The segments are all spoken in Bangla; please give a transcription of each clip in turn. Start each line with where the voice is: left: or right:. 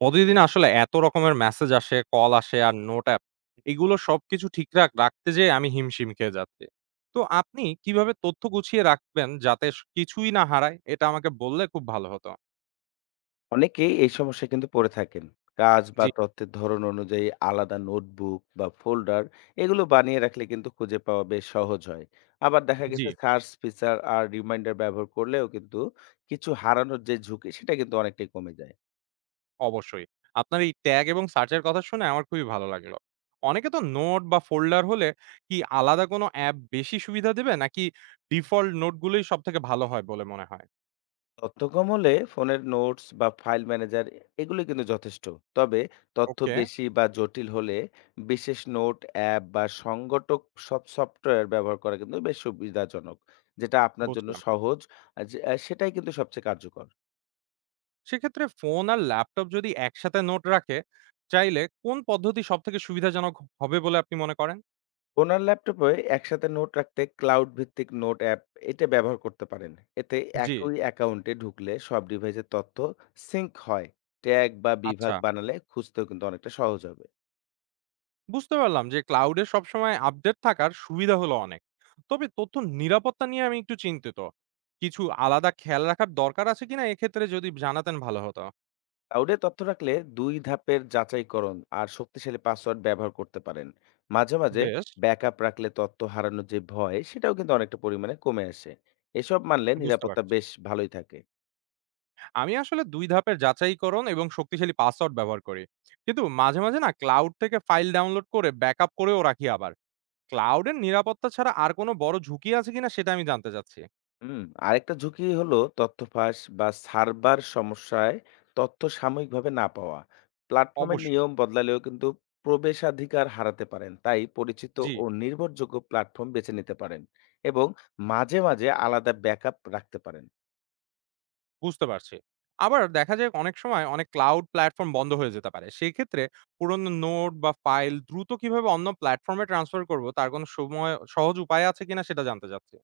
right: প্রতিদিন আসলে এত রকমের মেসেজ আসে, কল আসে আর নোট অ্যাপ। এগুলো সবকিছু ঠিক রাখতে যেয়ে আমি হিমশিম খেয়ে যাচ্ছি। তো আপনি কিভাবে তথ্য গুছিয়ে রাখবেন যাতে স কিছুই না হারায়? এটা আমাকে বললে খুব ভালো হতো।
left: অনেকেই এই সমস্যায় কিন্তু পড়ে থাকেন। কাজ
right: জি,
left: বা তথ্যের ধরন অনুযায়ী আলাদা নোটবুক বা ফোল্ডার এগুলো বানিয়ে রাখলে কিন্তু খুঁজে পাওয়া বেশ সহজ হয়। আবার দেখা
right: জি,
left: গেছে সার্চ ফিচার আর রিমাইন্ডার ব্যবহার করলেও কিন্তু কিছু হারানোর যে ঝুঁকি সেটা কিন্তু অনেকটাই কমে যায়।
right: অবশ্যই। আপনার এই ট্যাগ এবং সার্চের কথা শুনে আমার খুবই ভালো লাগলো। অনেকে তো নোট বা ফোল্ডার হলে কি আলাদা কোনো অ্যাপ বেশি সুবিধা দেবে নাকি ডিফল্ট নোটগুলোই সবথেকে ভালো হয় বলে মনে হয়?
left: তথ্য কম হলে ফোনের নোটস বা ফাইল ম্যানেজার এগুলো কিন্তু যথেষ্ট। তবে তথ্য
right: ওকে,
left: বেশি বা জটিল হলে বিশেষ নোট অ্যাপ বা সংগঠক সব সফটওয়্যার ব্যবহার করা কিন্তু বেশ সুবিধাজনক, যেটা আপনার জন্য
right: বুঝলাম।
left: সহজ আর সেটাই কিন্তু সবচেয়ে কার্যকর।
right: সেক্ষেত্রে ফোন আর ল্যাপটপ যদি একসাথে নোট রাখে চাইলে কোন পদ্ধতি সব থেকে সুবিধাজনক হবে বলে আপনি মনে করেন?
left: ফোন আর ল্যাপটপে একসাথে নোট রাখতে ক্লাউড ভিত্তিক নোট অ্যাপ এটা ব্যবহার করতে পারেন। এতে
right: জি।
left: একই অ্যাকাউন্টে ঢুকলে সব ডিভাইসের তথ্য সিঙ্ক হয়। ট্যাগ বা
right: আচ্ছা,
left: বিভাগ বানালে খুঁজতেও কিন্তু অনেকটা সহজ হবে।
right: বুঝতে পারলাম যে ক্লাউডে সবসময় আপডেট থাকার সুবিধা হলো অনেক। তবে তথ্য নিরাপত্তা নিয়ে আমি একটু চিন্তিত। কিছু আলাদা খেয়াল রাখার দরকার আছে কিনা এক্ষেত্রে যদি জানাতেন ভালো হতো।
left: ক্লাউডে তথ্য রাখলে দুই ধাপের যাচাইকরণ আর শক্তিশালী পাসওয়ার্ড ব্যবহার করতে পারেন। মাঝে মাঝে
right: বেশ,
left: ব্যাকআপ রাখলে তথ্য হারানোর যে ভয় সেটাও কিন্তু অনেকটা পরিমাণে কমে আসে। এসব মানলে
right: বুঝতে
left: নিরাপত্তা
right: পারছি।
left: বেশ ভালোই থাকে।
right: আমি আসলে দুই ধাপের যাচাইকরণ এবং শক্তিশালী পাসওয়ার্ড ব্যবহার করি, কিন্তু মাঝে মাঝে না ক্লাউড থেকে ফাইল ডাউনলোড করে ব্যাকআপ করেও রাখি আবার। ক্লাউডের নিরাপত্তা ছাড়া আর কোনো বড় ঝুঁকি আছে কিনা সেটা আমি জানতে চাচ্ছি।
left: হুম আরেকটা ঝুঁকি হলো তথ্য ফাঁস বা সার্ভার সমস্যায় তথ্য সাময়িকভাবে না পাওয়া। প্ল্যাটফর্মের
right: অবশ্যই।
left: নিয়ম বদলালেও কিন্তু প্রবেশাধিকার হারাতে পারেন, তাই পরিচিত
right: জি,
left: ও নির্ভরযোগ্য প্ল্যাটফর্ম বেছে নিতে পারেন এবং মাঝে মাঝে আলাদা ব্যাকআপ রাখতে পারেন।
right: বুঝতে পারছি। আবার দেখা যায় অনেক সময় অনেক ক্লাউড প্ল্যাটফর্ম বন্ধ হয়ে যেতে পারে। সেক্ষেত্রে পুরনো নোট বা ফাইল দ্রুত কিভাবে অন্য প্ল্যাটফর্মে ট্রান্সফার করব তার কোনো সময় সহজ উপায় আছে কিনা সেটা জানতে চাচ্ছি।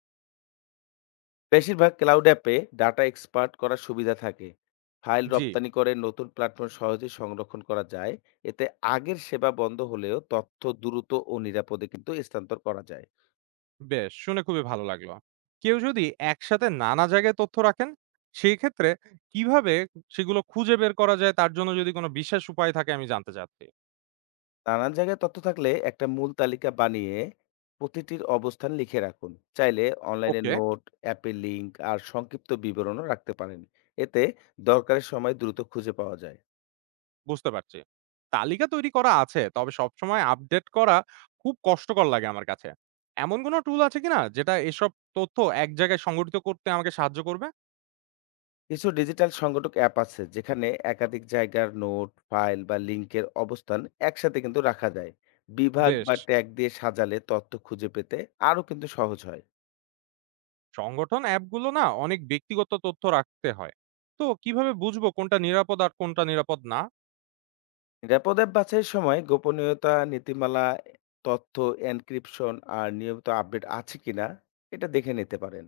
left: বেশিরভাগ ক্লাউড অ্যাপে ডাটা এক্সপার্ট করার সুবিধা থাকে। ফাইল
right: জি,
left: রপ্তানি করে নতুন প্ল্যাটফর্ম সহজে সংরক্ষণ করা যায়। এতে আগের সেবা বন্ধ হলেও তথ্য দ্রুত ও নিরাপদে কিন্তু স্থানান্তর করা যায়।
right: বেশ, শুনে খুবই ভালো লাগলো। কেউ যদি একসাথে নানা জায়গায় তথ্য রাখেন, সেই ক্ষেত্রে কিভাবে সেগুলো খুঁজে বের করা যায় তার জন্য যদি কোনো বিশেষ উপায় থাকে আমি জানতে চাচ্ছি।
left: নানান জায়গায় তথ্য থাকলে একটা মূল তালিকা বানিয়ে প্রতিটির অবস্থান লিখে রাখুন। চাইলে অনলাইনে
right: ওকে।
left: নোট অ্যাপে লিংক আর সংক্ষিপ্ত বিবরণও রাখতে পারেন। এতে দরকারের সময় দ্রুত খুঁজে পাওয়া যায়।
right: বুঝতে পারছি। তালিকা তৈরি করা আছে। তবে সবসময় আপডেট করা খুব কষ্টকর লাগে আমার কাছে। এমন কোনো টুল আছে কিনা যেটা এসব তথ্য এক জায়গায় সংগঠিত করতে আমাকে সাহায্য করবে?
left: কিছু ডিজিটাল সংগঠক অ্যাপ আছে যেখানে একাধিক জায়গার নোট ফাইল বা লিঙ্কের অবস্থান একসাথে কিন্তু রাখা যায়। বিভাগ
right: বেশ।
left: বা ট্যাগ দিয়ে সাজালে তথ্য খুঁজে পেতে আরো কিন্তু সহজ হয়।
right: সংগঠন অ্যাপগুলো না অনেক ব্যক্তিগত তথ্য রাখতে হয়। তো কিভাবে বুঝবো কোনটা নিরাপদ আর কোনটা নিরাপদ না?
left: নিরাপদ অ্যাপ বাছাইয়ের সময় গোপনীয়তা নীতিমালা, তথ্য এনক্রিপশন আর নিয়মিত আপডেট আছে কিনা এটা দেখে নিতে পারেন।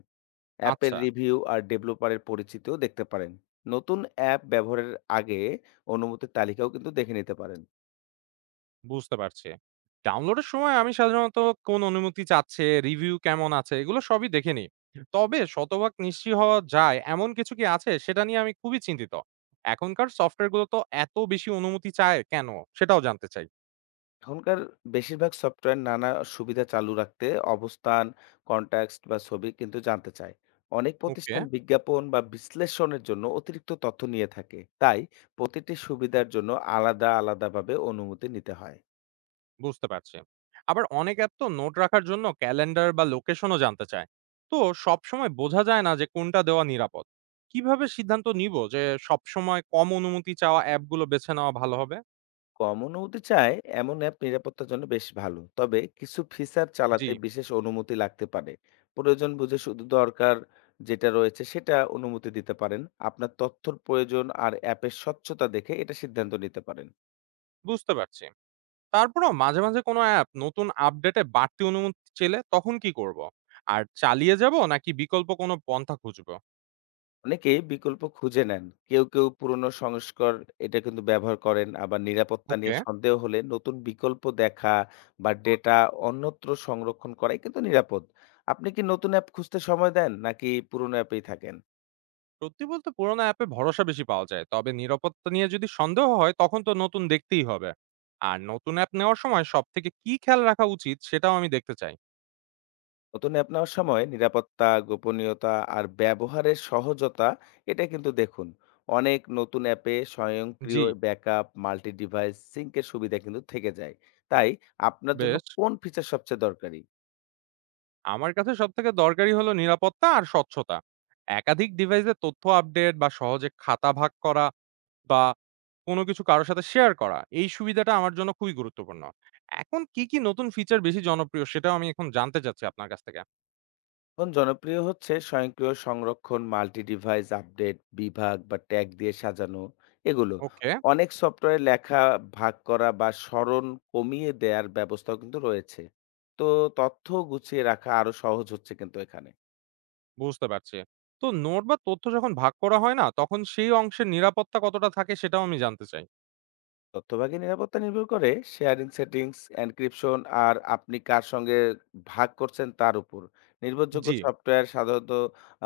left: অ্যাপের
right: আচ্ছা।
left: রিভিউ আর ডেভেলপারের পরিচিতিও দেখতে পারেন। নতুন অ্যাপ ব্যবহারের আগে অনুমতির তালিকাও কিন্তু দেখে নিতে পারেন।
right: বুঝতে পারছি। ডাউনলোডের সময় আমি সাধারণত কোন অনুমতি চাচ্ছে, রিভিউ কেমন আছে এগুলো সবই দেখে নিই। তবে শতভাগ নিশ্চিত হওয়া যায় এমন কিছু কি আছে সেটা নিয়ে আমি খুবই চিন্তিত। এখনকার সফটওয়্যার গুলো তো এত বেশি অনুমতি চায় কেন? সেটাও জানতে চাই।
left: এখনকার বেশিরভাগ সফটওয়্যার নানা সুবিধা চালু রাখতে অবস্থান, কনটেক্সট বা ছবি কিন্তু জানতে চায়। অনেক
right: ওকে,
left: প্রতিষ্ঠান বিজ্ঞাপন বা বিশ্লেষণের জন্য অতিরিক্ত তথ্য নিয়ে থাকে। তাই প্রতিটি সুবিধার জন্য আলাদা, আলাদাভাবে অনুমতি নিতে হয়।
right: বুঝতে পারছি। আবার অনেক অ্যাপ তো নোট রাখার জন্য ক্যালেন্ডার বা লোকেশনও জানতে চায়। তো সবসময় বোঝা যায় না যে কোনটা দেওয়া নিরাপদ। কিভাবে সিদ্ধান্ত নিব যে সবসময় কম অনুমতি চাওয়া অ্যাপগুলো বেছে নেওয়া ভালো হবে?
left: কম অনুমতি চায় এমন অ্যাপ নিরাপত্তার জন্য বেশ ভালো। তবে কিছু ফিচার
right: জি,
left: চালাতে বিশেষ অনুমতি লাগতে পারে। প্রয়োজন বুঝে শুধু দরকার যেটা রয়েছে সেটা অনুমতি দিতে পারেন। আপনার তথ্যর প্রয়োজন আর অ্যাপের স্বচ্ছতা দেখে এটা সিদ্ধান্ত নিতে পারেন।
right: বুঝতে পারছি। তারপরেও মাঝে, মাঝে কোনো অ্যাপ নতুন আপডেটে বাড়তি অনুমতি চেলে তখন কি করব? আর চালিয়ে যাব নাকি বিকল্প কোনো পন্থা খুঁজব?
left: অনেকেই বিকল্প খুঁজে নেন। কেউ কেউ পুরনো সংস্কর এটা কিন্তু ব্যবহার করেন। আবার নিরাপত্তা নিয়ে
right: ওকে।
left: সন্দেহ হলে নতুন বিকল্প দেখা বা ডেটা অন্যত্র সংরক্ষণ করাই কিন্তু নিরাপদ। আপনি কি নতুন অ্যাপ খুঁজতে সময় দেন নাকি পুরনো অ্যাপেই থাকেন?
right: সত্যি বলতে পুরোনো অ্যাপে ভরসা বেশি পাওয়া যায়। তবে নিরাপত্তা নিয়ে যদি সন্দেহ হয় তখন তো নতুন দেখতেই হবে। আর নতুন অ্যাপ নেওয়ার সময় সবথেকে কি খেয়াল রাখা উচিত সেটাও আমি দেখতে চাই।
left: নতুন অ্যাপ নেওয়ার সময় নিরাপত্তা, গোপনীয়তা আর ব্যবহারের সহজতা এটা কিন্তু দেখুন। অনেক নতুন অ্যাপে
right: জি,
left: স্বয়ংক্রিয় ব্যাকআপ, মাল্টি ডিভাইস সিঙ্ক এর সুবিধা কিন্তু থেকে যায়। তাই আপনার জন্য
right: বেশ।
left: কোন ফিচার সবচেয়ে দরকারি?
right: আমার কাছে সবথেকে দরকারি হলো নিরাপত্তা আর স্বচ্ছতা। একাধিক ডিভাইসে তথ্য আপডেট বা সহজে খাতা ভাগ করা বা কোনো কিছু কারো সাথে শেয়ার করা, এই সুবিধাটা আমার জন্য খুবই গুরুত্বপূর্ণ। এখন কি, কি নতুন ফিচার বেশি জনপ্রিয় সেটাও আমি এখন জানতে চাচ্ছি আপনার কাছ থেকে।
left: এখন জনপ্রিয় হচ্ছে স্বয়ংক্রিয় সংরক্ষণ, মাল্টি ডিভাইস আপডেট, বিভাগ বা ট্যাগ দিয়ে সাজানো এগুলো।
right: ওকে,
left: অনেক সফটওয়্যারে লেখা ভাগ করা বা স্মরণ কমিয়ে দেওয়ার ব্যবস্থাও কিন্তু রয়েছে। তো তথ্য গুছিয়ে রাখা আরো সহজ হচ্ছে কিন্তু এখানে।
right: বুঝতে পারছি। তো নোট বা তথ্য যখন ভাগ করা হয় না, তখন সেই অংশের নিরাপত্তা কতটা থাকে সেটাও আমি জানতে চাই।
left: তথ্যভাগী নিরাপত্তা নির্ভর করে শেয়ারিং সেটিংস, এনক্রিপশন আর আপনি কার সঙ্গে ভাগ করছেন তার উপর। নির্ভরযোগ্য
right: জি,
left: সফটওয়্যার সাধারণত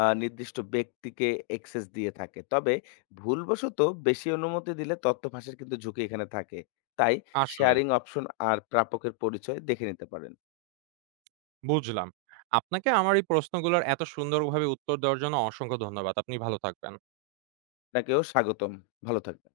left: নির্দিষ্ট ব্যক্তিকে অ্যাক্সেস দিয়ে থাকে, তবে ভুলবশত বেশি অনুমতি দিলে তথ্য ফাঁসের কিন্তু ঝুঁকি এখানে থাকে। তাই
right: আসলেই।
left: শেয়ারিং অপশন আর প্রাপকের পরিচয় দেখে নিতে পারেন।
right: বুঝলাম। আপনাকে আমার এই প্রশ্নগুলোর এত সুন্দরভাবে উত্তর দেওয়ার জন্য অসংখ্য ধন্যবাদ। আপনি ভালো থাকবেন।
left: আপনাকেও স্বাগতম। ভালো থাকবেন।